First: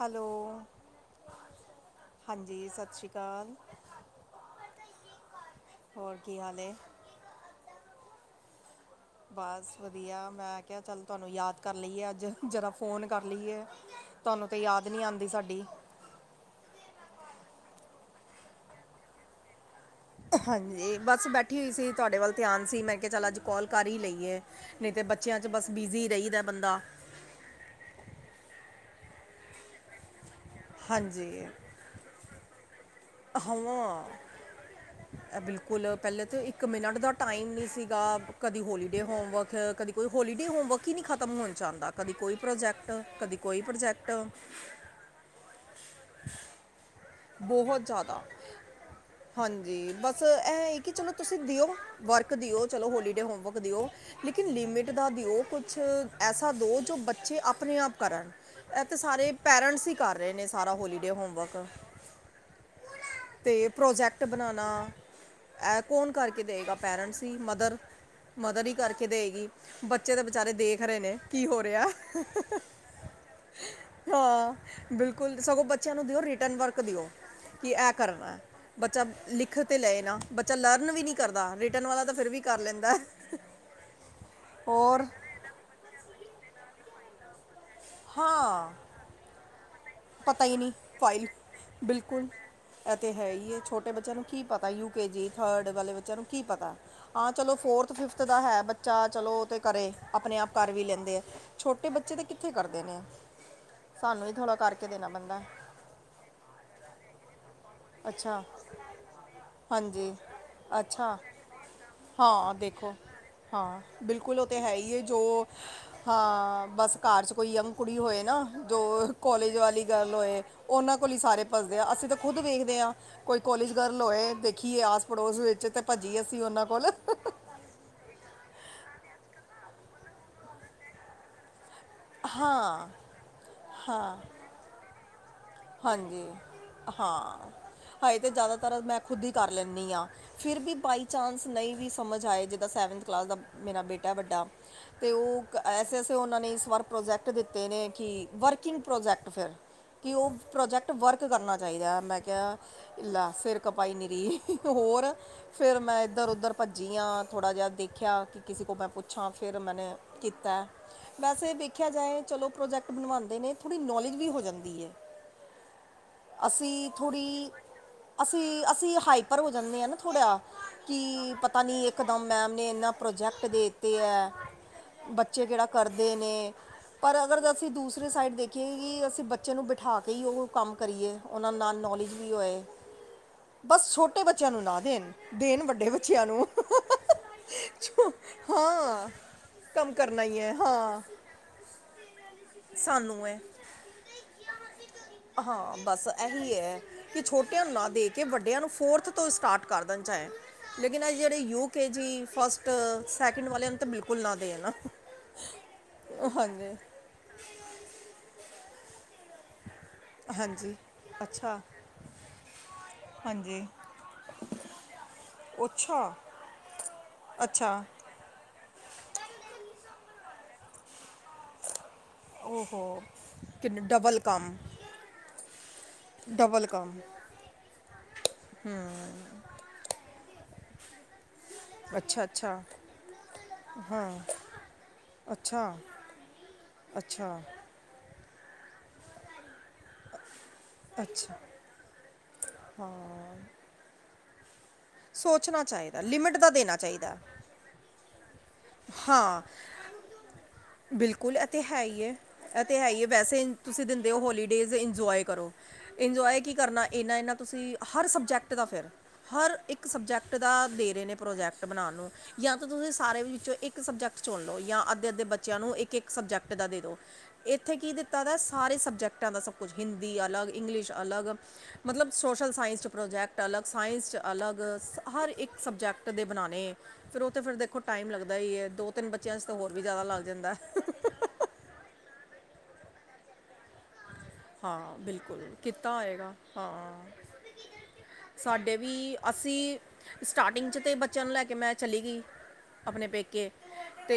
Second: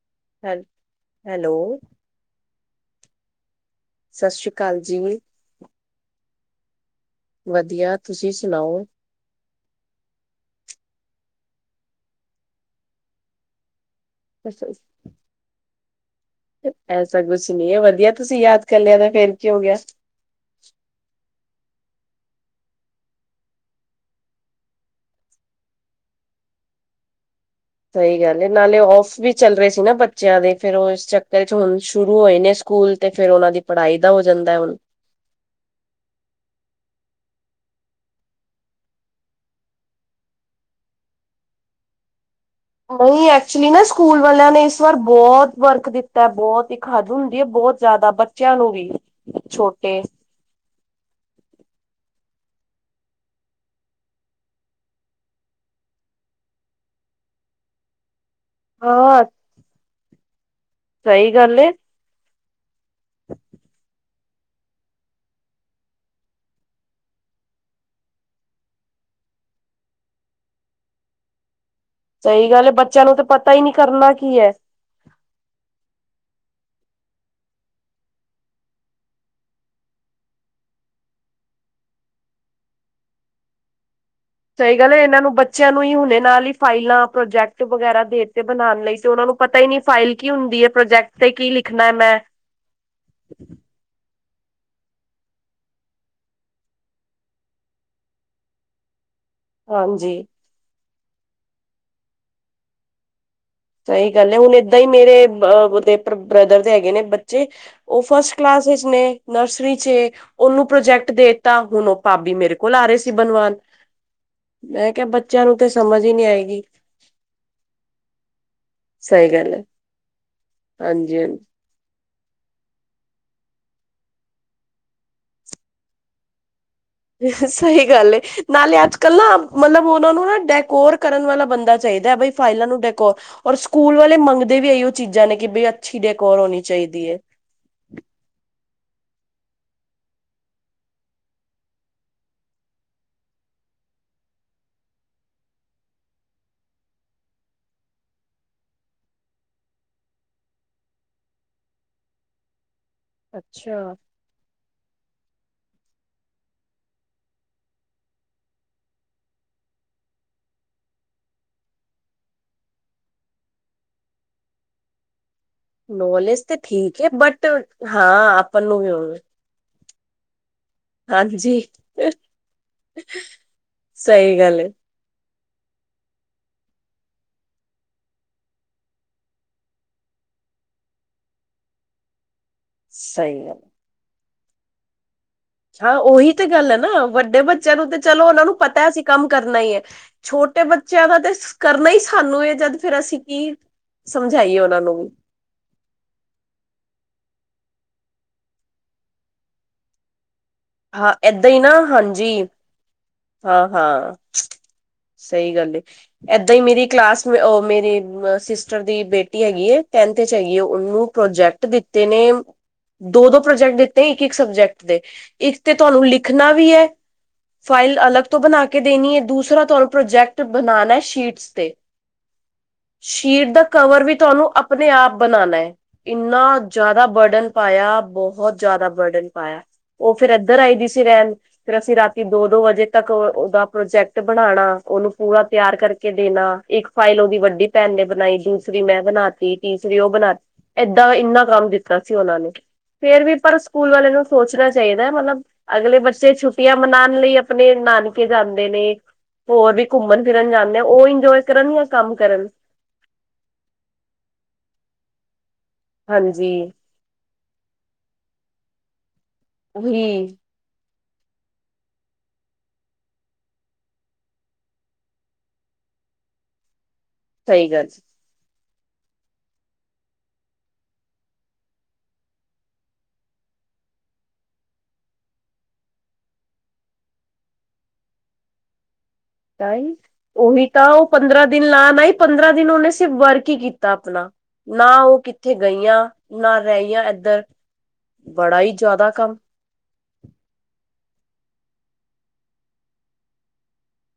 Hello, ਹੈ hello, ਹਾਂਜੀ ਸਤਿ ਸ਼੍ਰੀ ਅਕਾਲ। ਸਤਿ ਸ੍ਰੀ ਅਕਾਲ ਜੀ। ਹੋਰ ਕੀ ਹਾਲ ਏ? ਵਧੀਆ। ਤੁਸੀਂ ਸੁਣਾਓ? ਬਸ ਵਧੀਆ। ਮੈਂ ਕਿਹਾ ਚੱਲ, ਤੁਹਾਨੂੰ ਯਾਦ ਕਰ ਲਈਏ ਅੱਜ, ਜ਼ਰਾ ਫ਼ੋਨ ਕਰ ਲਈਏ। ਤੁਹਾਨੂੰ ਤੇ ਯਾਦ ਨੀ ਆਉਂਦੀ ਸਾਡੀ‌। ਐਸਾ ਕੁਛ ਨਹੀ ਏ, ਵਧੀਆ ਤੁਸੀਂ ਯਾਦ ਕਰਲਿਆ ਤਾਂ, ਫਿਰ ਕਿ ਹੋਗਿਆ? ਹਾਂਜੀ, ਬਸ ਬੈਠੀ ਹੋਈ ਸੀ, ਤੁਹਾਡੇ ਵੱਲ ਧਿਆਨ ਸੀ। ਮੈਂ ਕਿਹਾ ਚੱਲ, ਅੱਜ ਕੌਲ ਕਰ ਹੀ ਲਈਏ।। ਨਹੀਂ, ਤੇ ਬੱਚਿਆਂ'ਚ ਬਸ ਬਿਜ਼ੀ ਰਹੀਦਾ ਬੰਦਾ। ਸਹੀ ਗੱਲ ਹੈ, ਨਾਲੇ ਔਫ ਵੀ ਚੱਲ ਰਹੇ ਸੀ ਨਾ ਬੱਚਿਆਂ ਦੇ, ਫਿਰ ਉਹ ਇਸ ਹਾਂਜੀ ਚੱਕਰ'ਚ ਹੁਣ ਸ਼ੁਰੂ ਹੋਏ ਨੇ ਸਕੂਲ, ਤੇ ਫਿਰ ਉਹਨਾਂ ਦੀ ਪੜ੍ਹਾਈ ਹਾਂ ਦਾ ਹੋ ਜਾਂਦਾ ਏ, ਹੁਣ। ਬਿਲਕੁਲ। ਪਹਿਲੇ ਤੇ ਇੱਕ ਮਿਨਟ ਦਾ ਟਾਈਮ ਨਹੀਂ ਸੀਗਾ, ਕਦੀ ਹੋਲੀਡੇ ਹੋਮਵਰਕ, ਕਦੀ ਕੋਈ ਹੋਲੀਡੇ ਹੋਮਵਰਕ ਹੀ ਨਹੀਂ ਖਤਮ ਹੋਣ'ਚ ਆਂਦਾ, ਕਦੀ ਕੋਈ ਪ੍ਰੋਜੈਕਟ, ਕਦੀ ਕੋਈ ਪ੍ਰੋਜੈਕਟ ਸ ਵਾਰ ਬਹੁਤ ਵਰਕ ਦਿੱਤਾ, ਬਹੁਤ ਹੀ ਖਾ ਹੁੰਦੀ ਏ ਬਹੁਤ ਜ਼ਿਆਦਾ, ਬੱਚਿਆਂ ਨੂੰ ਵੀ, ਛੋਟੇ‌ ਐ ਏ, ਕਿ ਚਲੋ ਤੁਸੀਂ ਦਿਓ, ਵਰਕ ਦਿਓ, ਚਲੋ ਹੋਲੀਡੇ ਹੋਮਵਰਕ ਦਿਓ ਲੇਕਿਨ ਲਿਮੀਟ ਦਾ ਦਿਓ ਕੁਛ, ਐਸਾ ਦੋ, ਜੋ ਬੱਚੇ ਅਪਣੇ-ਆਪ ਕਰਣ। ਇਹ ਤੇ ਹਾਂ ਸਾਰੇ ਪੇਰੈਂਟਸ ਹੀ ਕਰ ਰਹੇ ਨੇ, ਸਾਰਾ ਹੋਲੀਡੇ ਸਹੀ ਹੋਮਵਰਕ। ਗੱਲ ਏ। ਤੇ, ਪ੍ਰੋਜੈਕਟ ਬਣਾਣਾ, ਐ ਕੌਣ ਕਰਕੇ ਦਇਗਾ, ਪੈਰੈਂਟਸ ਹੀ, ਮਦਰ। ਮਦਦ ਹੀ ਕਰਕੇ ਦੇਗੀ, ਬੱਚੇ ਤਾਂ ਬੀਚਾਰੇ ਦੇਖ ਰਹੇ ਨੇ, ਕੀ ਹੋ ਰਿਹਾ। ਸਹੀ ਗੱਲ ਏ, ਬੱਚਿਆਂ ਨੂੰ ਤਾਂ ਪਤਾ ਹੀ ਨਹੀਂ ਕਰਨਾ ਕੀ ਐ। ਹਾਂ ਬਿਲਕੁਲ, ਸਗੋਂ ਬੱਚਿਆਂ ਨੂੰ ਦਿਓ ਰਿਟਰਨ ਵਰਕ ਦਿਓ, ਕਿ ਐ ਕਰਨਾ। ਬੱਚਾ ਲਿਖ ਤੇ ਲਏ ਨਾ, ਬੱਚਾ ਲਰਨ ਵੀ ਨਹੀਂ ਕਰਦਾ, ਰਿਟਰਨ ਵਾਲਾ ਤਾਂ ਫਿਰ ਵੀ ਕਰ ਲੈਂਦਾ। ਹ ਹ ਸਹੀ ਗੱਲ ਏ, ਇਹਨਾਂ ਨੂੰ ਬੱਚਿਆਂ ਨੂੰ ਹੀ ਹੁਣੇ ਨਾਲ ਹੀ ਫਾਈਲਾਂ, ਪ੍ਰੋਜੈਕਟ ਵਗੈਰਾ ਦੇਤੇ ਹਾਂ ਬਣਾਉਣ ਲਈ, ਤੇ ਉਹਨਾਂ ਨੂੰ ਪਤਾ ਹੀ ਨਹੀਂ, ਫਾਈਲ ਕੀ ਪਤਾ ਹੀ ਹੁੰਦੀ ਹੈ? ਨਹੀਂ ਪ੍ਰੋਜੈਕਟ ਤੇ ਕੀ ਲਿਖਣਾ ਹੈ, ਮੈਂ। ਐ ਤੇ ਹੈਈ ਏ, ਛੋਟੇ ਬੱਚਿਆਂ ਨੂੰ ਕੀ ਪਤਾ, ਯੂਕੇਜੀ, ਥਰਡ ਵਾਲੇ ਬੱਚਿਆਂ ਨੂੰ ਕੀ ਪਤਾ। ਹਾਂ ਚਲੋ ਫੋਰਥ-ਫਿਫੱਥ ਦਾ ਹੈ ਬੱਚਾ ਚੱਲੋ ਤੇ ਕਰੇ ਹਾਂਜੀ ਆਪਣੇ ਆਪ ਕਰ ਵੀ ਲੈਂਦੇ ਆ ਛੋਟੇ ਬੱਚੇ ਤਾਂ ਕਿੱਥੇ ਕਰਦੇ ਨੇ ਸਹੀ ਸਾਨੂੰ ਹੀ ਗੱਲ ਏ। ਹੁਣ ਥੋੜ੍ਹਾ ਏਦਾਂ ਕਰਕੇ ਹੀ ਦੇਣਾ ਮੇਰੇ ਪੈਂਦਾ ਹੈ। ਉਹਦੇ ਬ੍ਰਦਰ ਦੇ ਹੈਗੇ ਨੇ ਬੱਚੇ ਉਹ ਫਸਟ ਅੱਛਾ ਕਲਾਸ ਵਿਚ ਨੇ ਨਰਸਰੀ ਚ ਏ ਹਾਂਜੀ ਉਹਨੂੰ ਪ੍ਰੋਜੈਕਟ ਅੱਛਾ ਦੇੱਤਾ ਹੁਣ ਉਹ ਭਾਬੀ ਹਾਂ ਮੇਰੇ ਕੋਲ ਆ ਦੇਖੋ ਰਹੇ ਸੀ ਬਣਵਾਨ ਹਾਂ ਬਿਲਕੁਲ ਉਹ ਤਾਂ ਹੈ ਮੈਂ ਹੀ ਏ ਕਿਹਾ ਜੋ ਬੱਚਿਆਂ ਨੂੰ ਤੇ ਸਮਝ ਹੀ ਨਹੀਂ ਆਏਗੀ ਹਾਂ ਬਸ। ਘਰ ਚ ਕੋਈ ਯੰਗ ਕੁੜੀ ਹੋਏ ਨਾ ਜੋ ਸਹੀ ਗੱਲ ਕੋਲਜ ਹੈ ਵਾਲੀ ਗਰਲ ਹੋਏ ਉਹਨਾਂ ਕੋਲ ਹਾਂਜੀ ਹੀ ਹਾਂਜੀ ਸਾਰੇ ਫਸਦੇ ਆ ਅਸੀਂ ਤਾਂ ਖੁਦ ਵੇਖਦੇ ਹਾਂ। ਕੋਈ ਕੋਲਜ ਗਰਲ ਹੋਏ ਦੇਖੀਏ ਆਸ ਪੜੋਸ ਵਿੱਚ ਤੇ ਭੱਜੀਏ ਅਸੀਂ ਉਹਨਾਂ ਕੋਲ ਸਹੀ ਗੱਲ ਏ ਨਾਲੇ ਅੱਜ-ਕੱਲ੍ਹ ਨਾ ਮਤਲਬ ਉਹਨਾਂ ਨੂੰ ਨਾ ਡੈਕੋਰ ਕਰਨ ਵਾਲਾ ਬੰਦਾ ਚਾਹੀਦਾ ਬਈ ਫਾਈਲਾਂ ਨੂੰ ਹਾਂ ਡੈਕੋਰ ਔਰ ਸਕੂਲ ਵਾਲੇ ਮੰਗਦੇ ਵੀ ਇਹ ਈ ਓ ਚੀਜ਼ਾਂ ਨੇ ਕਿ ਬਈ ਅੱਛੀ ਡੈਕੋਰ ਹੋਣੀ ਚਾਹੀਦੀ ਏ। ਹਾਈ ਤੇ ਜ਼ਿਆਦਾਤਰ ਮੈਂ ਖੁਦ ਹੀ ਕਰ ਲੈਂਣੀ ਹਾਂ। ਫਿਰ ਵੀ ਬਾਈ ਚਾਂਸ ਨਹੀਂ ਵੀ ਸਮਝ ਆਏ ਜਿੱਦਾਂ ਸੈਵਨਥ ਕਲਾਸ ਦਾ ਮੇਰਾ ਬੇਟਾ ਐ ਵੱਡਾ ਅਤੇ ਉਹ ਐਸੇ-ਐਸੇ ਉਹਨਾਂ ਨੇ ਇਸ ਵਾਰ ਪ੍ਰੋਜੈਕਟ ਦਿੱਤੇ ਨੇ ਕਿ ਵਰਕਿੰਗ ਪ੍ਰੋਜੈਕਟ ਫਿਰ ਕਿ ਉਹ ਪ੍ਰੋਜੈਕਟ ਵਰਕ ਕਰਨਾ ਚਾਹੀਦਾ ਹੈ ਮੈਂ ਕਿਹਾ ਲੈ ਸਿਰ ਖਪਾਈ ਅੱਛਾ ਨੀਰੀ। ਹੋਰ ਫੇਿਰ ਮੈਂ ਇੱਧਰ-ਉੱਧਰ ਭੱਜੀ ਆਾਂ ਥੋੜ੍ਹਾ ਜਿਹਾ ਦੇਖਿਆ ਕਿ ਕਿਸੇ ਕੋ ਮੈਂ ਪੁੱਛਾਂ ਫਿਰ ਮੈਨੇ ਕੀਤਾ ਵੈਸੇ ਵੇਖਿਆ ਜਾਏ ਚਲੋ ਪ੍ਰੋਜੈਕਟ ਬਣਵਾਦੇ ਨੇ ਥੋੜ੍ਹੀ ਨੌਲੇਜ ਵੀ ਹੋ ਜਾਂਦੀ ਏ। ਨੌਲੇਜ ਤੇ ਅਸੀਂ ਠੀਕ ਹੈ ਬਟ ਥੋੜ੍ਹੀ ਹਾਂ ਆਪਾਂ ਅਸੀਂ ਨੂੰ ਵੀ ਅਸੀਂ ਹੋਵੇ ਹਾਈਪਰ ਹੋ ਜਾਂਣੇ ਆ ਨਾ ਥੋੜ੍ਹਾ। ਕਿ ਹਾਂਜੀ ਪਤਾ ਨੀ ਇਕਦੱਮ ਮੈਮ ਨੇ ਇਹਨਾਂ ਪ੍ਰੋਜੈਕਟ ਦੇਤੇ ਐ। ਸਹੀ ਗੱਲ ਹੈ। ਬੱਚੇ ਕਿਹੜਾ ਕਰਦੇ ਨੇ। ਪਰ ਅਗਰ ਅਸੀਂ ਦੂਸਰੀ ਸਾਈਡ ਦੇਖੀਏ ਕਿ ਅਸੀਂ ਬੱਚੇ ਨੂੰ ਬਿਠਾ ਕੇ ਕਈ ਉਹ ਕੰਮ ਕਰੀਏ ਉਹਨਾਂ ਨਾਲ ਨੌਲੇਜ ਵੀ ਹੋਏ। ਸਹੀ ਗੱਲ। ਬਸ ਛੋਟੇ ਬੱਚਿਆਂ ਨੂੰ ਨਾ ਦੇਣ। ਦੇਣ ਵੱਡੇ ਹਾਂ ਬੱਚਿਆਂ ਉਹੀ ਨੂੰ ਤੇ ਗੱਲ ਹੈ ਨਾ ਵੱਡੇ ਬੱਚਿਆਂ ਨੂੰ ਤੇ ਛੋ- ਚਲੋ ਉਹਨਾਂ ਨੂੰ ਪਤਾ ਅਸੀ ਹਾਂ ਕੰਮ ਕਰਨਾ ਈ ਐ। ਕੰਮ ਕਰਨਾ ਹੀ ਹੈ ਛੋਟੇ ਹਾਂ ਬੱਚਿਆਂ ਦਾ ਤੇ ਕਰਨਾ ਹੀ ਸਾਨੂੰ ਏ ਜਦ ਫਿਰ ਅਸੀਂ ਸਾਨੂੰ ਹੈ ਕੀ ਸਮਝਾਈਏ ਉਹਨਾਂ ਨੂੰ ਹਾਂ ਬਸ ਇਹੀ ਹੈ। ਕਿ ਛੋਟਿਆਂ ਨੂੰ ਨਾ ਦੇ ਕੇ ਵੱਡਿਆਂ ਨੂੰ ਫੋਰਥ ਤੋਂ ਸਟਾਰਟ ਕਰ ਦੇਣ ਚਾਏ। ਲੇਕਿਨ ਅ ਹਾਂ ਜਿਹੜੇ ਏਦਾਂ ਹੀ ਨਾ ਯੂਕੇ ਜੀ, ਹਾਂਜੀ ਫਸਟ, ਸੈਕਿੰਡ ਹਾਂ ਵਾਲੇ ਨੂੰ ਤਾਂ ਹਾਂ ਬਿਲਕੁੱਲ ਨਾ ਦੇਣ ਨਾ। ਸਹੀ ਗੱਲ ਏ ਏਦਾਂ ਹੀ ਮੇਰੀ ਕਲਾਸ ਮੇਰੀ ਅ ਸਿਸਟਰ ਦੀ ਬੇਟੀ ਹੈਗੀ ਏ ਟੈਂਨਥ ਚ ਹੈਗੀ ਏ ਹਾਂਜੀ ਉਹਨੂੰ ਅੱਛਾ ਪ੍ਰੋਜੈਕਟ ਦਿੱਤੇ ਨੇ ਦੋ-ਦੋ ਹਾਂਜੀ ਪ੍ਰੋਜੈਕਟ ਦਿੱਤੇ ਇੱਕ-ਇੱਕ ਸਬਜੈਕਟ ਦੇ। ਇੱਕ ਤੇ ਅੱਛਾ ਤੁਹਾਨੂੰ ਲਿਖਣਾ ਵੀ ਐ ਅੱਛਾ ਫਾਈਲ ਅਲੱਗ ਤੋਂ ਬਣਾ ਕੇ ਦੇਣੀ ਏ ਦੂਸਰਾ ਤੁਹਾਨੂੰ ਪ੍ਰੋਜੈਕਟ ਬਣਾਣਾ ਸ਼ੀਟਸ ਤੇ। ਓਹ ਹੋ। ਸ਼ੀਟ ਦਾ ਕਵਰ ਵੀ ਤੁਹਾਨੂੰ ਆਪਣੇ ਆਪ ਬਣਾਣਾ ਏ। ਇੰਨਾ ਡਬਲ ਕੰਮ ਜ਼ਿਆਦਾ ਬਰਡਨ ਪਾਇਆ ਬਹੁਤ ਜ਼ਿਆਦਾ ਬਰਡਨ ਪਾਇਆ। ਉਹ ਫੇਿਰ ਇੱਧਰ ਆਈ ਦੀ ਸੀ ਰਹਿਣ ਫਿਰ ਅਸੀਂ ਅੱਛਾ ਰਾਤੀ ਅੱਛਾ ਦੋ-ਦੋ ਵਜੇ ਤੱਕ ਉਹਦਾ ਹਾਂ ਪ੍ਰੋਜੈਕਟ ਬਣਾਣਾ ਉਹਨੂੰ ਪੂਰਾ ਤਿਆਰ ਅੱਛਾ ਕਰਕੇ ਕੇ ਦੇਣਾ ਇੱਕ ਫਾਈਲ ਉਹਦੀ ਅੱਛਾ ਵੱਡੀ ਭੈਣ ਨੇ ਬਣਾਈ ਦੂਸਰੀ ਮੈਂ ਬਣਾ ਤੀ ਤੀਸਰੀ ਉਹ ਬਣਾ ਏਦਾਂ ਅੱਛਾ ਇੰਨਾ ਕੰਮ ਦਿੱਤਾ ਸੀ ਉਹਨਾਂ ਨੇ ਫੇਰ ਵੀ ਪਰ ਸਕੂਲ ਵਾਲੇ ਨੂੰ ਸੋਚਣਾ ਚਾਹੀਦਾ ਮਤਲਬ ਸੋਚਣਾ ਅਗਲੇ ਚਾਹੀਦਾ ਬੱਚੇ ਲਿਮਿਟ ਦਾ ਦੇਣਾ ਛੁੱਟੀਆਂ ਚਾਹੀਦਾ ਮਨਾਣ ਲਈ ਆਪਣੇ ਨਾਨਕੇ ਜਾਦੇ ਨੇ ਹਾਂ ਹੋਰ ਵੀ ਘੁੰਮਣ-ਫਿਰਨ ਜਾਦੇ ਉਹ ਇਜੋਏ ਕਰਨ ਯਾਂ ਕੰਮ ਕਰਨ ਉਹ ਤੇ ਹੈ ਹੀ ਏ ਵੈਸੇ ਤੁਸੀ ਦਿੰਦੇ ਹੋ ਹੋਲੀਡੇਜ ਇੰਜੋਏ ਕਰੋ ਇੰਜੋਏ ਹਾਂਜੀ ਕੀ ਕਰਨਾ ਇਨਾ-ਇਨਾ ਤੁਸੀ ਹਰ ਸਬਜੈਕਟ ਦਾ ਫਿਰ ਹਰ ਇਕ ਉਹੀ ਸਬਜੈਕਟ ਦਾ ਦੇ ਰਹੇ ਨੇ ਪ੍ਰੋਜੈਕਟ ਬਣਾ ਨੂੰ ਜਾਂ ਤਾਂ ਤੁਸੀ ਸਾਰੇੋਂ ਇਕ ਸਬਜੈਕਟ ਚੁਣ ਲਓ ਜਾਂ ਅੱਧੇ-ਅੱਧੇ ਬੇ ਚਿਆਂ ਨੂੰ ਇਕ ਇਕ ਸਬਜੈਕਟ ਦਾ ਦੇ ਦੋ। ਸਹੀ ਇਥੇ ਗੱਲ ਕੀ ਦਿ ਤਾ ਦਾਏ ਸਾਰੇ ਸਬਜੈਕਟਾਂ ਦਾ ਸਭ ਕੁਛ ਹਿੰਦੀ ਅਲਗ, ਇੰਗਲਿਸ਼ ਅਲਗ। ਮਤਲਬ ਸੋਸ਼ਲ ਸਾਈੰਸ ਚ ਪ੍ਰੋਜੈਕਟ ਅਲਗ, ਸਾਇੰਸ ਚ ਅਲਗ ਹਰ ਇਕ ਸਬਜੈਕਟ ਦੇ ਬਨਾਨੇ। ਫੇਰ ਉਹ ਤੇ ਫੇਰ ਦੇਖੋ ਟਾਈਮ ਲੱਗਦਾ ਈ ਐ। ਦੋ ਤਿੰਨ ਬੱਚਿਆਂ ਚ ਤੇ ਹੋਰ ਤਾਂ ਵੀ ਹੀ ਜ਼ਾਦਾ ਲੱਗ ਜਾਂਦਾ ਹੈ ਉਹੀ ਤਾਂ ਉਹ ਪੰਦਰਾਂ ਦਿਨ ਲਾਨ ਆਈ, ਪੰਦਰਾਂ ਦਿਨ ਉਹਨੇ ਸਿਰਫ ਵਰਕ ਹੀ ਕੀਤ ਤਾ ਆਪਨਾ, ਹਾਂ ਨਾ ਉਹ ਬਿਲਕੁਲ ਕਿਥੇ ਕੀਤਾ ਗਈਆਂ ਹੋਏਗਾ ਨਾ ਹਾਂ ਰਈਆਂ ਇਧਰ ਸਾਡੇ ਵੀ ਅਸੀ ਸਟਾਰਟਿੰਗ ਚ ਤੇ ਬੱਚਿਆਂ ਨੂੰ ਲੈ ਕੇ ਮੈ ਚਲੀ ਗਈ। ਆਪਨੇ ਪੇਕੇ ਤੇ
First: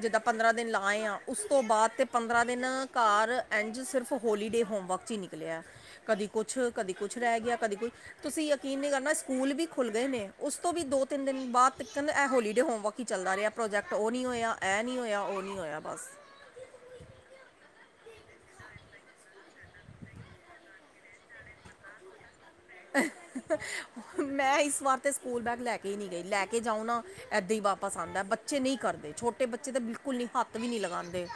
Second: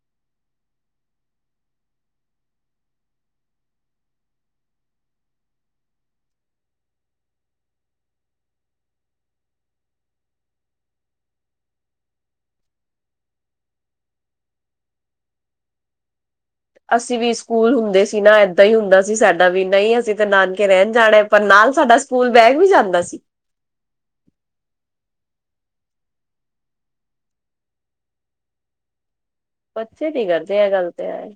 ਜਿੱਦਾਂ ਪੰਦਰਾਂ ਦਿਨ ਲਾਏ ਆ, ਉਸ ਤੋ ਬਾਅਦ ਤੇ ਪੰਦਰਾਂ ਦਿਨ ਘਰ ਇੰਝ ਸ ਸਿਰਫ ਹੋਲੀਡੇ ਹੋਮਵਕ ਚ ਈ ਨਿਕਲਿਆ। ਕਦੀ ਕੁਛ, ਕਦੀ ਕੁਛ ਰੇਹ ਗਿਆ, ਕਦੀ ਕੁ ਤੁਸੀਂ ਯਕੀਨ ਨੀ ਕਰਨਾ, ਸਕੂਲ ਵੀ ਖੁੱਲ ਗਏ ਨੇ, ਉਸ ਤੋਂ ਵੀ ਦੋ ਤਿੰਨ ਦਿਨ ਬਾਦ ਤੀਕਨ ਇਹ ਹੋਲੀਡੇ ਹੋਮਵਕ ਕੀ ਚੱਲਦਾ ਰਿਹਾ ਪ੍ਰੋਜੈਕਟ ਉਹ ਨੀ ਹੋਆ, ਏਹ ਨੀ ਹੋਆ, ਉਹ ਨੀ ਹੋਆ ਬਸ। ਅਸੀਂ ਵੀ ਸਕੂਲ ਹੁੰਦੇ ਸੀ ਨਾ ਏਦਾ ਈ ਹੁੰਦਾ ਸੀ ਸਾਡਾ ਵੀ, ਨਈ ਅਸੀਂ ਤੇ ਨਾਨਕੇ ਰੇਨ ਜਾਨਾਏ। ਪਰ ਨਾਲ ਸਾਡਾ ਸਕੂਲ ਬੈਗ ਵੀ ਜਾਂਦਾ ਸੀ। ਮੈਂ ਇਸ ਵਾਰ ਤੇ ਸਕੂਲ ਬੈਗ ਲੈ ਕੇ ਈ ਨਈ ਗਈ, ਲੈ ਕੇ ਜਾਉ ਨਾ ਏਦਾ ਈ ਵਾਪਸ ਆਂਦਾ, ਬੱਚੇ ਨਹੀ ਕਰਦੇ ਛੋਟ ਤੇ ਬੱਚੇ ਤੇ ਬਿਲਕੁਲ ਨੀ ਹੱਥ ਕਰਦੇ ਵੀ ਇਹ ਨੀ ਗੱਲ ਤੇ ਲਗਾਂਦੇ। ਹੈ,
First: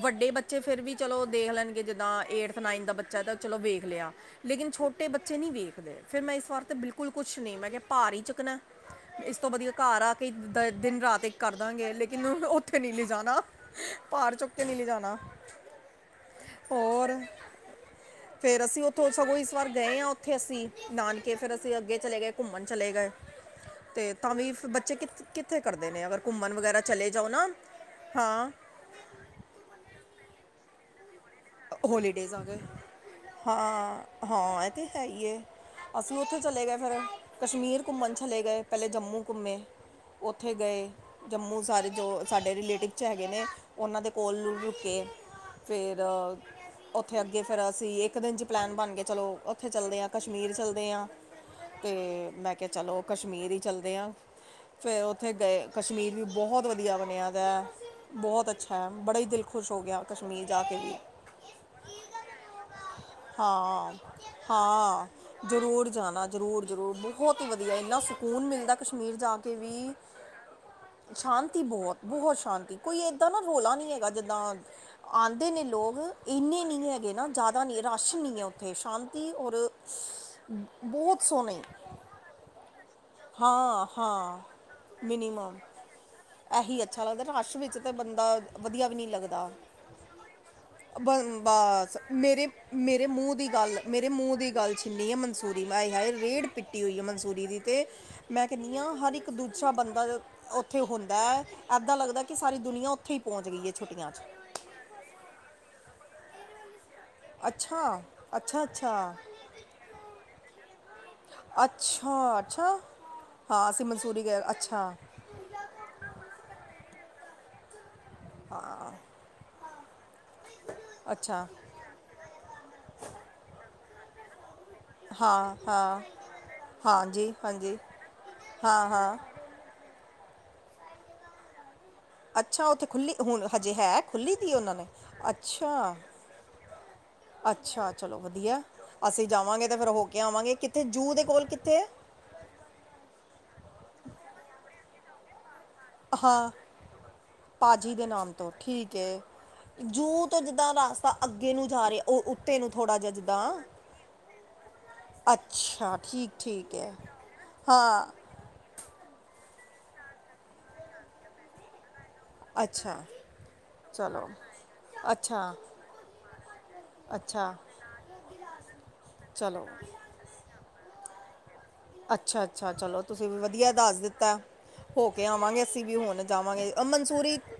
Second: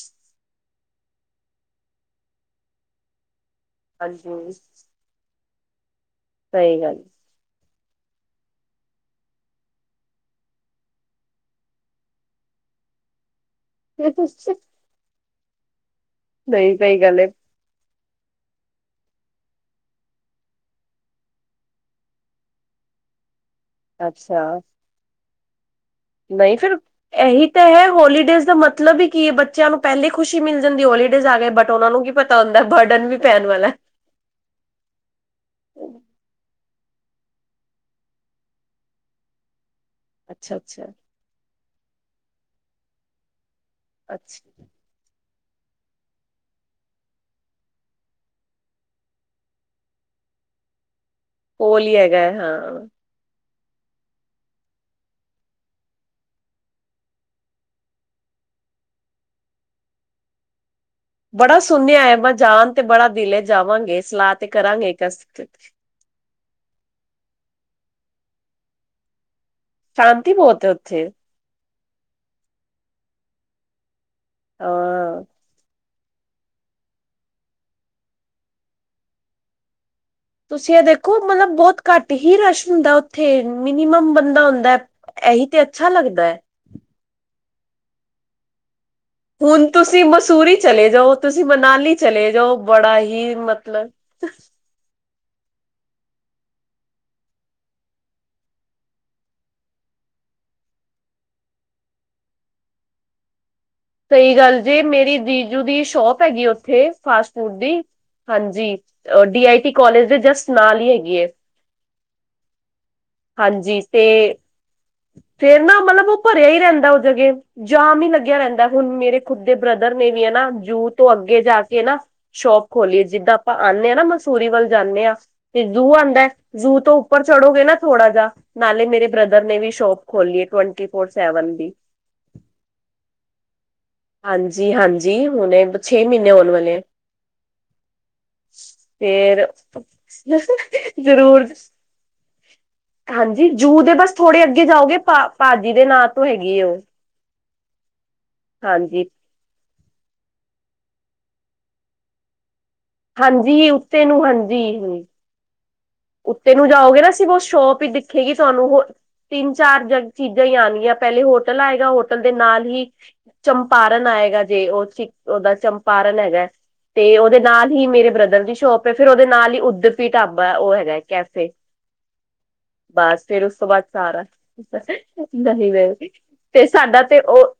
ਵਡੇ ਬੱ ਚੇ ਫੇਰ ਵੀ ਚਲੋ ਦੇਖ ਲੈਨਗੇ ਜਿੱਦਾਂ ਏਟਥ ਨਾਈਨਥ ਦਾ ਬੱਚਾ ਐ ਤਾ ਚਲੋ ਵੇਖ ਲਿਆ ਹਾਂਜੀ ਲੇਕਿਨ ਛੋ ਸਹੀ ਛੋਟੇ ਬੱਚੇ ਨੀ ਵੇਖਦੇ ਫਿਰ ਮੈ ਇਸ ਵਾਰ ਤੇ ਗੱਲ ਬਿਲਕੁਲ ਕੁਛ ਨ ਨਹੀ ਮੈ ਕਿਹਾ ਭਾਰ ਹੀ ਚੁੱਕਣਾ ਇਸ ਤੋਂ ਵਧੀਆ ਘਰ ਆ ਕੇ ਈ ਦਾ ਦਿਨ ਰਾਤ ਏਕ ਕਰਦਾਂਗੇ ਲੇਕਿਨ ਉਥੇ ਨੀ ਲੈਜਨਾ। ਪਾਰ ਚੁੱਕ ਕੇ ਨੀ ਲੈਜਾਨਾ, ਨਹੀਂ ਸਹੀ ਹੋਰ। ਗੱਲ ਹੈ ਫੇਰ ਅਸੀ ਉਥੋਂ ਸਗੋ ਇਸ ਵਾਰ ਗਏ ਆਂ ਉਥੇ ਅਸੀ ਨਾਨਕੇ ਫਿਰ ਅਸੀ ਅੱਗੇ ਚਲੇ ਗਏ, ਘੁੰਮਨ ਚਲੇ ਗਏ, ਤੇ ਤਾਂ ਅੱਛਾ ਵੀ ਫ ਬੱਚੇ ਕਿ ਕਿਥੇ ਕਰਦੇ ਨੇ ਅਗਰ ਘੁੰਮਣ ਨਹੀਂ ਫਿਰ ਵਗੈਰਾ ਚਲੇ ਜਾਓ ਇਹੀ ਨਾ, ਤਾਂ ਹੈ ਹੋਲੀਡੇਜ਼ ਹਾ। ਦਾ ਮਤਲਬ ਈ ਕਿਏ ਬੱਚਿਆਂ ਨੂੰ ਪਹਿਲੇ ਖੁਸ਼ੀ ਮਿਲ ਜਨਦੀਏ ਹੋਲੀਡੇਜ਼ ਆ ਗਏ ਬਟ ਉਹਨਾਂ ਨੂੰ ਕੀ ਹੌਲੀਡੇਜ਼ ਪਤਾ ਆ ਹੁੰਦਾਏ, ਗਏ ਬਰਡਨ ਵੀ ਪੈਣ ਵਾਲਾ। ਹਾਂ ਹਾਂ ਇਹ ਤੇ ਹੈ ਈ ਐ। ਅਸੀ ਉਥੇ ਚਲੇ ਗਏ ਫੇਰ, ਕਸ਼ਮੀਰ ਘੁੰਮਣ ਚਲੇ ਗਏ, ਪਹਿਲੇ ਜੰਮੂ ਘੁੰਮੇ। ਉਥੇ ਅੱਛਾ ਅੱਛਾ ਗਏ। ਜੰਮੂ ਸਾਰੇ ਜੋ ਸਾਡੇ ਰਿਲੇਟਿਵ ਚ ਹੈਗੇ ਨੇ। ਉਹਨਾਂ ਦੇ ਕੋਲ ਅੱਛਾ ਲੁ ਰੁੱਕੇ ਫੇਰ ਉਥੇ ਅੱਗੇ ਫੇਰ ਅਸੀ ਇਕ ਦਿਨ ਚ ਪਲੈਨ ਬਨ ਗਏ ਚਲੋ, ਉਥੇ ਚੱਲਦੇ ਆਂ ਕਸ਼ਮੀਰ ਚੱਲਦੇ ਆਂ। ਕੋਲ ਤੇ ਹੀ ਹੈਗਾ ਹੈ, ਮੈਂ ਕਿਹਾ ਹਾਂ ਚਲੋ ਕਸ਼ਮੀਰ ਈ ਚੱਲਦੇ ਆ। ਫੇਰ ਉੱਥੇ ਗਏ ਕਸ਼ਮੀਰ ਵੀ ਬਹੁਤ ਵਧੀਆ ਬਣਿਆ ਦੈ। ਬੋਹਤ ਅਛਾ ਹੈ। ਬੜਾ ਹੀ ਦਿਲ ਖੁਸ਼ ਹੋ ਗਿਆ ਕਸ਼ਮੀਰ ਜਾ ਕੇ ਵੀ। ਬੜਾ ਸੁਨਿਆ ਐ। ਬ ਜਾਨ ਤੇ ਬੜਾ ਦਿਲ ਹਾਂ ਜਾਵਾਂਗੇ ਸਲਾਹ ਤੇ ਕਰਾਂਗੇ ਇਕ ਅਸ ਰੁਰ ਜਾਨਾ ਜ਼ਰੂਰ-ਜ਼ਰੂਰ ਬੋਹਤ ਈ ਵਧੀਆ ਏ। ਇਨਾ ਸਕੂਨ ਮਿਲਦਾ ਕਸ਼ਮੀਰ ਜਾ ਕੇ ਵੀ ਬਹੁਤ ਹੈ ਉੱਥੇ ਸ਼ਾਂਤੀ ਬੋਤ ਬੋਹਤ ਸ਼ਾਂਤੀ, ਕੋਈ ਏਦਾਂ ਨਾ ਰੌਲਾ ਨੀ ਹੈਗਾ। ਜਿਦਾਂ ਹਾਂ ਆਂਦੇ ਨੇ ਲੋਗ ਇਨੇ ਨੀ ਹੈਗੇ ਨਾ, ਜਾਦਾ ਨੀ, ਰਾਸ਼ ਨੀ ਐ ਉਥੇ, ਸ਼ਾਂਤੀ ਔਰ ਤੁਸੀ ਇਹ ਦੇਖੋ ਬਹੁਤ ਮਤਲਬ ਸੋਹਣੀ ਬਹੁਤ ਘੱਟ ਹੀ ਰਸ਼ ਹੁੰਦਾ ਉਥੇ, ਹਾਂ ਮਿਨੀਮਮ ਹਾਂ ਬੰਦਾ ਹੁੰਦਾ ਇਹੀ ਤੇ ਅਛਾ ਲੱਗਦਾ ਐ। ਏਹੀ ਅਛਾ ਲੱਗਦਾ ਰਸ਼ ਵਿਚ ਤੇ ਬੰਦਾ ਵਧੀਆ ਵੀ ਨੀ ਲੱਗ ਹੁਨ ਤੁਸੀਂ ਮਸੂਰੀ ਚਲੇ ਜਾਓ, ਤੁਸੀਂ ਮਨਾਲੀ ਬਸ ਚਲੇ ਜਾਓ ਬੜਾ ਹੀ ਮਤਲਬ ਰੇ ਮੂੰਹ ਦੀ ਗੱਲ ਛਿੱਨੀਏ ਮਨਸੂਰੀ, ਆਏ ਹਾਏ ਰੇੜ ਪਿੱਟੀ ਹੋਈ ਐ ਮਨਸੂਰੀ ਦੀ ਤੇ ਮੈਂ ਕੇਨੀ ਆ ਹਰ ਇੱਕ ਦੂਜਾ ਬੰਦਾ ਉੱਥੇ ਹੁੰਦਾ ਐ ਏਦਾਂ ਲੱਗਦਾਏ ਕਿ ਸਾਰੀ ਦੁਨੀਆ ਓ ਥੇ ਈ ਪੌਂਚ ਗਈ ਏ ਛੱਟੀਆਂ ਚ। ਸਹੀ ਗੱਲ ਜੇ ਮੇਰੀ ਜੀਜੂ ਦੀ ਸ਼ੋਪ ਹੈਗੀ ਉੱਥੇ। ਫਾਸਟ ਫੂਡ ਦੀ, ਅੱਛਾ ਅੱਛਾ ਹਾਂਜੀ ਅੱਛਾ ਅ ਡੀ ਆਈ ਪੀ ਕੋਾਲਜ ਦੇ ਜਸਟ ਨਾਲ ਈ ਹੈਗੀ ਐ। ਅੱਛਾ-ਅੱਛਾ, ਹਾਂ ਹਾਂਜੀ ਅਸੀਂ ਤੇ ਮੰਨਸੂਰੀ ਗਏ ਅੱਛਾ। ਫੇਰ ਨਾ ਮਲਬ ਉਹ ਭਰਿਆ ਹੀ ਰਹਿੰਦਾ ਉਹ ਜਗੇ, ਜਾਮ ਹੀ ਲੱਗੇ ਵ ਰਹਿੰਦੇ, ਹੁਨ ਮੇਰੇ ਖੁਦ ਦੇ ਬ੍ਰਦਰ ਨੇ ਵੀ ਏ ਨਾ ਜੂ ਤੋਂ ਅੱਗੇ ਅੱਛਾ ਜਾ ਕੇ ਨਾ ਸ਼ੋਪ ਖੋਲੀ ਏ, ਜਿੱਦਾਂ ਆਪਾਂ ਆਨੇ ਆ ਨਾ ਮਸੂਰੀ ਵੱਲ ਜਾਨੇ ਆ ਹਾਂ ਤੇ ਜ਼ੂ ਹਾਂ ਆਦੇ, ਜ਼ੂ ਤੋਂ ਉੱਪਰ ਹਾਂਜੀ ਚੜੋਗੇ ਨਾ ਹਾਂਜੀ ਥੋੜਾ ਜਾ ਨਾਲੇ ਹਾਂ ਮੇਰੇ ਹਾਂ ਬ੍ਰਦਰ ਨੇ ਵੀ ਸ਼ੋਪ ਖੋਲੀ ਏ ਟੁਵੰਟੀ ਫੋਰ ਸੈਵਨ ਦੀ ਅੱਛਾ, ਉੱਥੇ ਖੁੱਲ੍ਹੀ ਹੁਣ ਹਜੇ ਹੈ ਖੁੱਲ੍ਹੀ ਦੀ ਹਾਂਜੀ ਉਹਨਾਂ ਨੇ? ਹਾਂਜੀ ਹੁਣੇ ਅੱਛਾ! ਛੇ ਮਹੀਨੇ ਹੋਣ ਵਾਲੇ ਹੈ। ਅੱਛਾ, ਚਲੋ ਵਧੀਆ। ਅਸੀਂ ਫੇਰ ਜਾਵਾਂਗੇ ਤਾਂ ਫਿਰ ਹੋ ਕੇ ਆਵਾਂਗੇ ਕਿੱਥੇ ਜੂ ਦੇ ਕੋਲ ਜ਼ਰੂਰ ਕਿੱਥੇ ਏ? ਹਾਂਜੀ, ਜੂ ਦੇ ਬਸ ਥੋੜੇ ਅੱਗੇ ਜਾਓਗੇ ਭ ਭਾਜੀ ਦੇ ਨਾਂ ਤੋਂ ਹਾਂ ਹੈਗੀ ਉਹ ਪਾਜੀ ਦੇ ਨਾਮ ਤੋਂ, ਠੀਕ ਹਾਂਜੀ ਏ, ਜੂ ਤੋਂ ਜਿੱਦਾਂ ਰਾਸਤਾ ਅੱਗੇ ਨੂੰ ਜਾ ਰਿਹੇ ਉਹ ਉੱਤੇ ਨੂੰ ਥੋੜ੍ਹਾ ਜਿਹਾ ਜਿੱਦਾਂ, ਹਾਂਜੀ ਉੱਤੇ ਨੂੰ ਅੱਛਾ। ਠੀਕ ਉਤੇ ਨੂੰ ਠੀਕ ਹੈ ਜਾਓਗੇ ਨਾ ਸੀਵ ਉਹ ਸ਼ੋਪ ਹੀ ਹਾਂ ਦਿਖੇਗੀ ਤੁਹਾਨੂੰ ਹੋ ਤਿੰਨ ਚਾਰ ਜ ਚੀਜ਼ਾਂ ਹੀ ਆਨਗੀਆਂ ਪਹਿਲੇ ਹੋਟਲ ਆਏਗਾ, ਹੋਟਲ ਦੇ ਨਾਲ ਹੀ ਅੱਛਾ ਚੰਪਾਰਨ ਚਲੋ ਆਏਗਾ ਜੇ, ਉਹ ਅੱਛਾ ਓਦਾ ਚੰਪਾਰਨ ਹੈਗਾ ਤੇ ਉਹਦੇ ਅੱਛਾ ਨਾਲ ਹੀ ਮੇਰੇ ਬ੍ਰਦਰ ਦੀ ਸ਼ੋਪ, ਫੇਰ ਉਹਦੇ ਨਾਲ ਹੀ ਚਲੋ ਉਧਰ ਢਾਬਾ, ਉਹ ਹੈਗਾ ਕੈਫੇ ਅੱਛਾ ਅੱਛਾ ਚਲੋ ਬਸ, ਤੁਸੀਂ ਵੀ ਫੇਰ ਉਸ ਤੋਂ ਵਧੀਆ ਬਾਅਦ ਦੱਸ ਸਾਰਾ, ਦਿੱਤਾ ਹੋ ਕੇ ਆਵਾਂਗੇ ਨਹੀਂ ਅਸੀਂ ਨਹ ਵੀ ਹੁਣ ਤੇ ਜਾਵਾਂਗੇ ਅ ਸਾਡਾ ਤੇ ਮਨਸੂਰੀ ਉਹ,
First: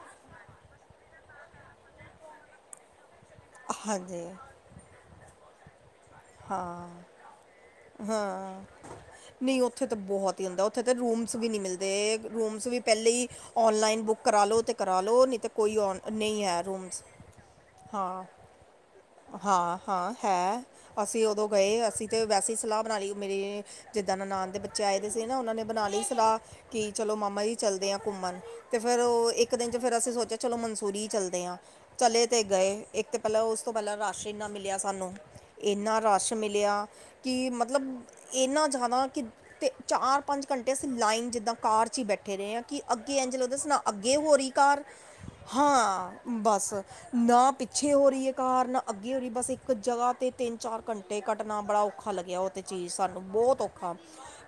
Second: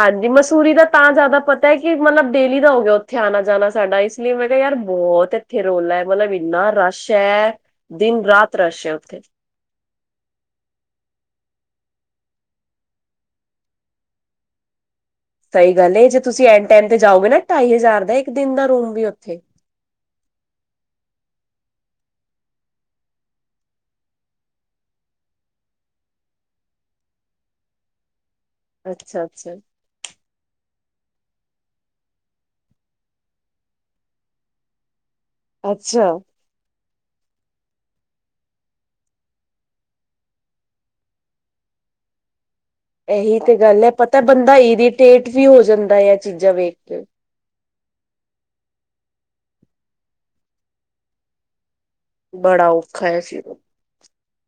ਹਾਂਜੀ ਮਸੂਰੀ ਦਾ ਤਾਂ ਜ਼ਿਆਦਾ ਪਤਾ ਹੈ ਕਿ ਮਤਲਬ ਡੇਲੀ ਦਾ ਹੋ ਗਿਆ ਉੱਥੇ ਆਨਾ ਜਾਨਾ ਸਾਡਾ ਇਸ ਹਾਂਜੀ ਲਈ ਮੈਂ ਕਿਹਾ ਯਾਰ, ਬੋਹਤ ਏ ਏਥੇ ਰੋਲਾ ਹੈ ਮਲਬ ਇੰਨਾ ਰਸ਼ ਹੈ ਦਿਨ ਰਾਤ ਰਸ਼ ਹੈ ਉੱਥੇ ਨੀ ਉੱਥੇ ਤੇ ਬਹੁਤ ਹੀ ਹੁੰਦਾ, ਉੱਥੇ ਤੇ ਰੂਮਸ ਵੀ ਨੀ ਮਿਲਦੇ ਰੂਮਸ ਵੀ ਪਹਿਲੇ ਈ ਔਨਲਾਈਨ ਬੁੱਕ ਕਰਾ ਲਓ ਤੇ ਕਰਾ ਲਓ ਨੀ ਸਹੀ ਗੱਲ ਹੈ ਜੇ ਤੁਸੀਂ ਐਨ ਟਾਈਮ ਤੇ ਜਾਓਗੇ ਨਾ ਢਾਈ ਹਜ਼ਾਰ ਦਾ ਹਾਂ ਇੱਕ ਦਿਨ ਦਾ ਰੂਮ ਵੀ ਉੱਥੇ ਹਾਂ ਹਾਂ ਹੈ। ਅਸੀਂ ਉਦੋਂ ਗਏ ਅਸੀਂ ਤੇ ਵੈਸੇ ਹੀ ਸਲਾਹ ਬਣਾ ਲੀ ਮੇਰੀ ਜਿੱਦਾਂ ਨਨਾਨ ਦੇ ਬੱਚੇ ਆਏ ਦੇ ਸੀ ਨਾ ਉਹਨਾਂ ਨੇ ਬਨਾ ਲੀ ਸਲਾਹ, ਕਿ ਚਲੋ ਮਾਮਾ ਜੀ ਚੱਲਦੇ ਆ ਘੁੰਮਣ ਤੇ ਫੇਰ ਅੱਛਾ ਉਹ ਇੱਕ ਅੱਛਾ ਦਿਨ ਚ ਫਿਰ ਅਸੀਂ ਸੋਚਿਆ ਚਲੋ ਮਨਸੂਰੀ ਹੀ ਚੱਲਦੇ ਹਾਂ। ਚਲੇ ਤੇ ਗਏ ਇੱਕ ਤਾਂ ਪਹਿਲਾਂ ਉਸ ਤੋਂ ਪਹਿਲਾਂ ਰਾਸ਼ ਇੰਨਾ ਮਿਲਿਆ ਸਾਨੂੰ, ਇੰਨਾ ਅੱਛਾ ਰਾਸ਼ ਮਿਲਿਆ ਕਿ ਮਤਲਬ ਇੰਨਾ ਜ਼ਿਆਦਾ ਕਿ, ਤੇ ਚਾਰ ਪੰਜ ਘੰਟੇ ਅਸੀਂ ਲਾਈਨ ਜਿੱਦਾਂ ਕਾਰ ਚ ਹੀ ਬੈਠੇ ਰਹੇ ਹਾਂ ਕਿ ਅੱਗੇ ਏੰਜ ਇਹੀ ਲਗਦਾ ਤੇ ਸੀ ਨਾ ਗੱਲ ਹੈ ਅੱਗੇ ਪਤਾ ਹੋ ਰੀ ਬੰਦਾ ਕਾਰ, ਇਰੀਟੇਟ ਵੀ ਹੋ ਜਾਂਦਾ ਹੈ ਇਹ ਹਾਂ ਚੀਜ਼ਾਂ ਬਸ, ਵੇਖ ਕੇ ਨਾ ਪੀਛੇ ਹੋ ਰਹੀ ਏ ਕਾਰ, ਨ ਅੱਗੇ ਹੋ ਰਹੀ ਏ, ਬਸ ਇੱਕ ਜ੍ਹਗਾ ਤੇ ਤਿੰਨ ਚਾਰ ਘੰਟੇ ਕੱਡਨਾ ਬੜਾ ਔ ਔਖਾ ਲੱਗਿਆ ਉਹ ਤੇ ਬੜਾ ਚੀਜ਼ ਔਖਾ ਹੈ ਸਾਨੂੰ ਫਿਰ ਬਹੁਤ ਔਖਾ,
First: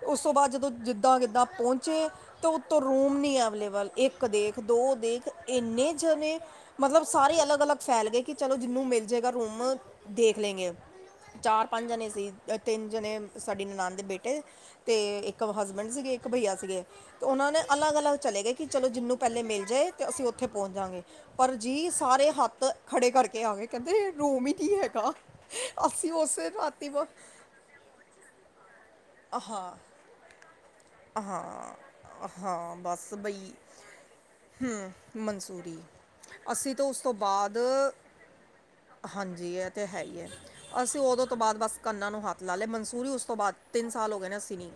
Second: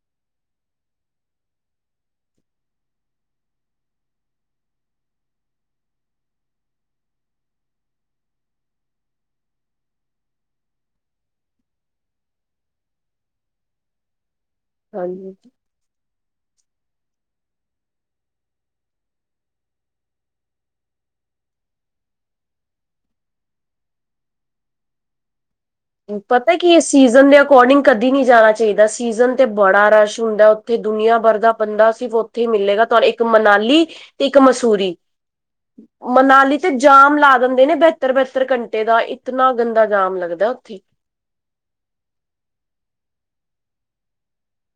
ਉਸ ਤੋਂ ਬਾਅਦ ਜਦੋਂ ਜਿੱਦਾਂ ਕਿਦਾਂ ਪਹੁੰਚੇ ਤੇ ਉੱਤੋਂ ਰੂਮ ਨੀ ਅਵੇਲੇਬਲ ਇੱਕ ਦੇਖ, ਦੋ ਦੇਖ, ਏਨੇ ਜਨੇ ਮਤਲਬ ਸਾਰੇ ਅਲੱਗ ਅਲੱਗ ਫੈਲ ਗਏ ਕਿ ਚਲੋ ਜਿਹਨੂੰ ਮਿਲ ਜੇਗਾ ਰੂਮ ਦੇਖ ਲੈਂਗੇ ਚਾਰ ਪੰਜ ਜਨੇ ਸੀ, ਤਿੰਨ ਜਨੇ ਸਾਡੀ ਨਨਾਨ ਦੇ ਬੇਟੇ ਤੇ ਹਾਂਜੀ ਇੱਕ ਹਸਬ ਬੈਂਡ ਸੀਗੇ, ਇੱਕ ਭਈਆ ਸੀਗੇ ਤੇ ਉਹ ਨੇ ਅਲੱਗ ਅਲੱਗ ਚਲੇ ਗਏ ਕਿ ਚਲੋ ਜਿਹਨੂੰ ਪਹਿਲੇ ਮਿਲ ਜੇ, ਤੇ ਅਸੀਂ ਉੱਥੇ ਪਹੁੰਚ ਜਾਂਗੇ ਪਰ ਜੀ ਸਾਰੇ ਹੱਥ ਖੜੇ ਕਰਕੇ ਆ ਗੇ, ਕਹਿੰਦੇ ਰੂਮ ਹੀ ਨੀ ਹੈਗਾ ਅਸੀਂ ਉਸੇ ਪਤਾ ਕੀ ਐ ਰਾਤੀ ਬ ਸੀਜਨ ਦੇ ਅਕੋਰਡਿੰਗ ਕਦੇ ਨੀ ਜਾਨਾ ਚਾਹੀਦਾ, ਸੀਜਨ ਤੇ ਹਾਂ ਬੜਾ ਰਸ਼ ਹੁੰਦਾ ਤੇ ਦੁਨੀਆਂ ਭਰ ਦਾ ਹਾਂ ਬੰਦਾ ਸਿਰਫ ਉੱਥੇ ਹੀ ਹਾਂ ਮਿਲੇਗਾ ਤੁਹਾ ਬਸ ਇੱਕ ਬਈ ਮਨਾਲੀ ਤੇ ਇੱਕ ਹਮ, ਮਸੂਰੀ ਮਨਸੂਰੀ ਮਨਾਲੀ ਤੇ ਅਸੀਂ ਤਾਂ ਉਸ ਤੋਂ ਜਾਮ ਲਾ ਦਿੰਦੇ ਨੇ ਬਾਅਦ ਬਿਹਤਰ ਬਹਤਰ ਘੰਟੇ ਦਾ ਇਤਨਾ ਹਾਂਜੀ ਇਹ ਤੇ ਗੰਦਾ ਹੈ ਜਾਮ ਹੀ ਹੈ ਲੱਗਦੇ ਉ ਅਸੀਂ ਉਦੋਂ ਤੋਂ ਬਾਅਦ, ਬਸ ਕੰਨਾਂ ਨੂੰ ਹੱਥ ਲਾ ਲਏ ਮਨਸੂਰੀ ਉਸ ਤੋਂ ਬਾਅਦ ਤਿੰਨ ਸਾਲ ਹੋ ਗਏ ਨੇ ਅਸੀਂ ਨੀ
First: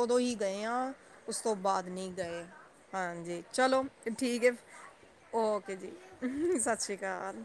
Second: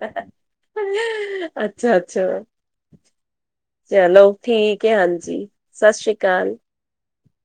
ਉਦੋਂ ਹੀ ਗਏ ਆ ਉਸ ਤੋਂ ਬਾਅਦ ਅੱਛਾ ਨੀ ਅੱਛਾ ਗਏ ਹਾਂਜੀ, ਚਲੋ ਠੀਕ ਹੈ ਹਾਂਜੀ ਓਕੇ ਜੀ, ਸਤਿ ਸ੍ਰੀ ਅਕਾਲ ਸਸ ਸ੍ਰੀ ਕਾਲ